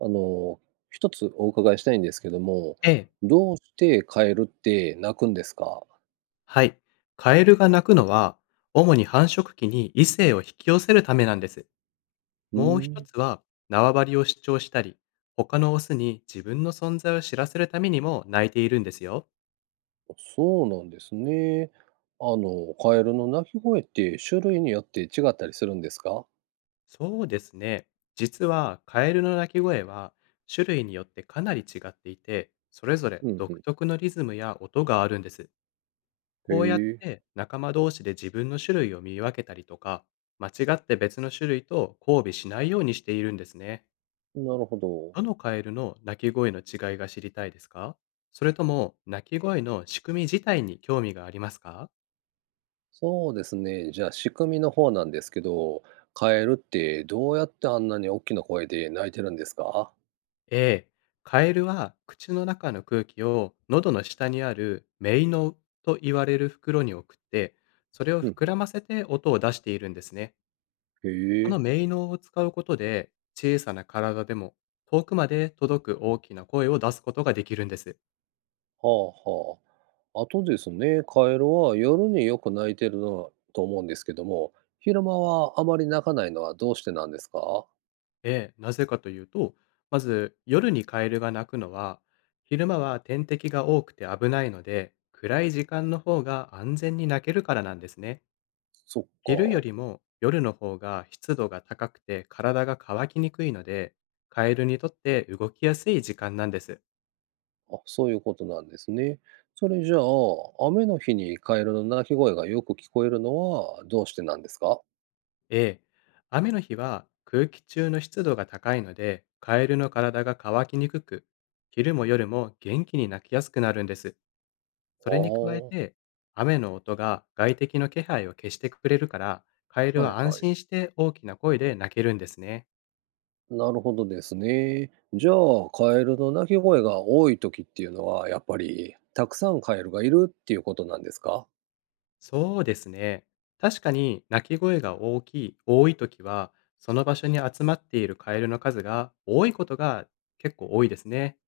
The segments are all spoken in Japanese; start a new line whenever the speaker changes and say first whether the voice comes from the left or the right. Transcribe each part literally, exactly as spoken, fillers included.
right: あの、一つお伺いしたいんですけども、
left: ええ、
right: どうしてカエルって鳴くんですか？
left: はい。カエルが鳴くのは、主に繁殖期に異性を引き寄せるためなんです。
right: う
left: もう
right: ー
left: 一
right: ん、
left: つは、縄張りを主張したり、他のオスに自分の存在を知らせるためにも鳴いているんですよ。
right: そうなんですね。あの、カエルの鳴き声って種類によって違ったりするんですか？
left: そうですね。実は、カエルの鳴き声は、種類によってかなり違っていて、それぞれ
right: うんう
left: 独
right: ん。
left: 特のリズムや音があるんです。
right: へ
left: こうやっ
right: え、
left: て仲間同士で自分の種類を見分けたりとか、間違って別の種類と交尾しないようにしているんですね。
right: なるほど。
left: どのカエルの鳴き声の違いが知りたいですか？それとも鳴き声の仕組み自体に興味がありますか
right: そうですね。じゃあ、仕組みの方なんですけど、カエルってどうやってあんなに大きな声で鳴いてるんですか？
left: ?A、カエルは口の中の空気を喉の下にあるメイノと言われる袋に送って、それを
right: うん
left: 膨
right: うん。
left: らませて音を出しているんですね。
right: へ
left: こ
right: え、
left: のメイノを使うことで小さな体でも遠くまで届く大きな声を出すことができるんです。
right: はあはあ。あとですね、カエルは夜によく鳴いてるのと思うんですけども、昼間はあまり鳴かないのはどうしてなんですか？
left: ええ、なぜかというと、まず夜にカエルが鳴くのは、昼間は天敵が多くて危ないので、暗い時間の方が安全に鳴けるからなんですね。
right: そっか。
left: 昼よりも夜の方が湿度が高くて体が乾きにくいので、カエルにとって動きやすい時間なんです。
right: あ、そういうことなんですね。それじゃあ、雨の日にカエルの鳴き声がよく聞こえるのはどうしてなんですか？
left: ええ、雨の日は空気中の湿度が高いので、カエルの体が乾きにくく、昼も夜も元気に鳴きやすくなるんです。それに加え
right: ああ、
left: て、雨の音が外敵の気配を消してくれるから、カエル
right: はい
left: は安
right: はい。
left: 心して大きな声で鳴けるんですね。
right: なるほどですね。じゃあ、カエルの鳴き声が多い時っていうのは、やっぱり、たくさんカエルがいるっていうことなんですか？
left: そうですね。確かに鳴き声が大きい、多い時は、その場所に集まっているカエルの数が多いことが結構多いですね。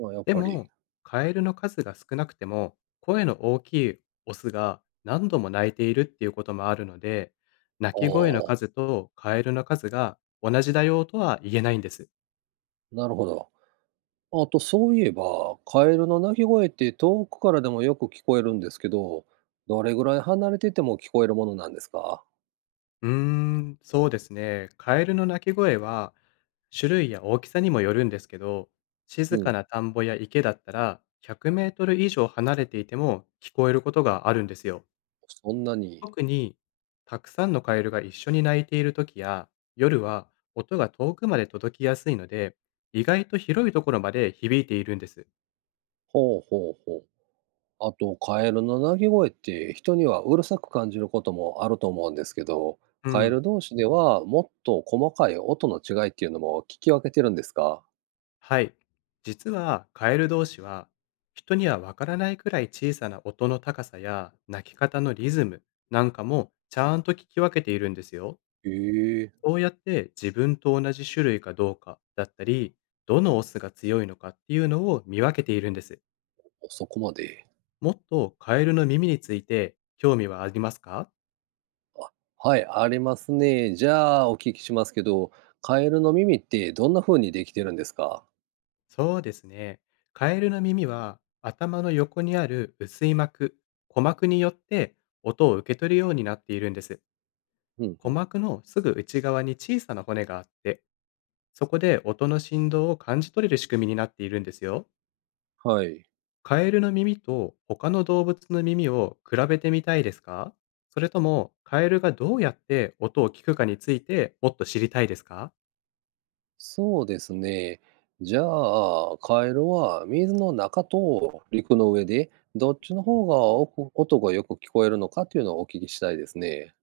right: まあやっ
left: で
right: ぱり。
left: も、カエルの数が少なくても、声の大きいオスが何度も鳴いているっていうこともあるので、鳴
right: あ
left: き声の
right: あ、
left: 数とカエルの数が同じだよとは言えないんです。
right: なるほど。あと、そういえば、カエルの鳴き声って遠くからでもよく聞こえるんですけど、どれぐらい離れてても聞こえるものなんですか？
left: うーん、そうですね。カエルの鳴き声は、種類や大きさにもよるんですけど、
right: う
left: 静か
right: ん。
left: な田んぼや池だったら、ひゃくメートル以上離れていても聞こえることがあるんですよ。
right: そんなに。
left: 特に、たくさんのカエルが一緒に鳴いている時や、夜は音が遠くまで届きやすいので、意外と広いところまで響いているんです。
right: ほうほうほう。あと、カエルの鳴き声って人にはうるさく感じることもあると思うんですけど、
left: う
right: カエ
left: ん。
right: ル同士ではもっと細かい音の違いっていうのも聞き分けてるんですか？
left: はい。実はカエル同士は人にはわからないくらい小さな音の高さや鳴き方のリズムなんかもちゃんと聞き分けているんですよ。
right: へえ、
left: そうやって自分と同じ種類かどうかだったり、どのオスが強いのかっていうのを見分けているんです。
right: そこまで。
left: もっとカエルの耳について興味はありますか？
right: はい、ありますね。じゃあ、お聞きしますけど、カエルの耳ってどんな風にできてるんですか？
left: そうですね。カエルの耳は頭の横にある薄い膜、鼓膜によって音を受け取るようになっているんです。
right: うんう
left: 鼓
right: ん。
left: 膜のすぐ内側に小さな骨があって、そこで音の振動を感じ取れる仕組みになっているんですよ。
right: はい。
left: カエルの耳と他の動物の耳を比べてみたいですか？それともカエルがどうやって音を聞くかについてもっと知りたいですか？
right: そうですね。じゃあ、カエルは水の中と陸の上で、どっちの方がお音がよく聞こえるのかっていうのをお聞きしたいですね。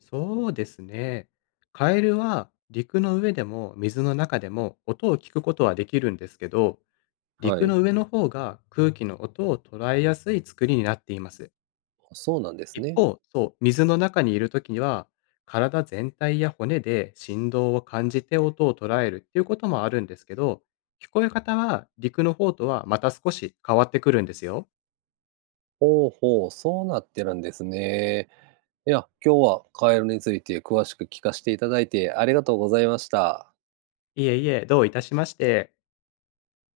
left: そうですね。カエルは陸の上でも水の中でも音を聞くことはできるんですけど、
right: は
left: 陸の
right: い。
left: 上の方が空気の音を捉えやすい作りになっています。
right: そうなんです
left: 一
right: ね。
left: 方、そう、水の中にいるときには、体全体や骨で振動を感じて音を捉えるっていうこともあるんですけど、聞こえ方は陸の方とはまた少し変わってくるんですよ。
right: ほうほう、そうなってるんですね。いや、今日はカエルについて詳しく聞かせていただいてありがとうございました。
left: いえいえ、どういたしまして。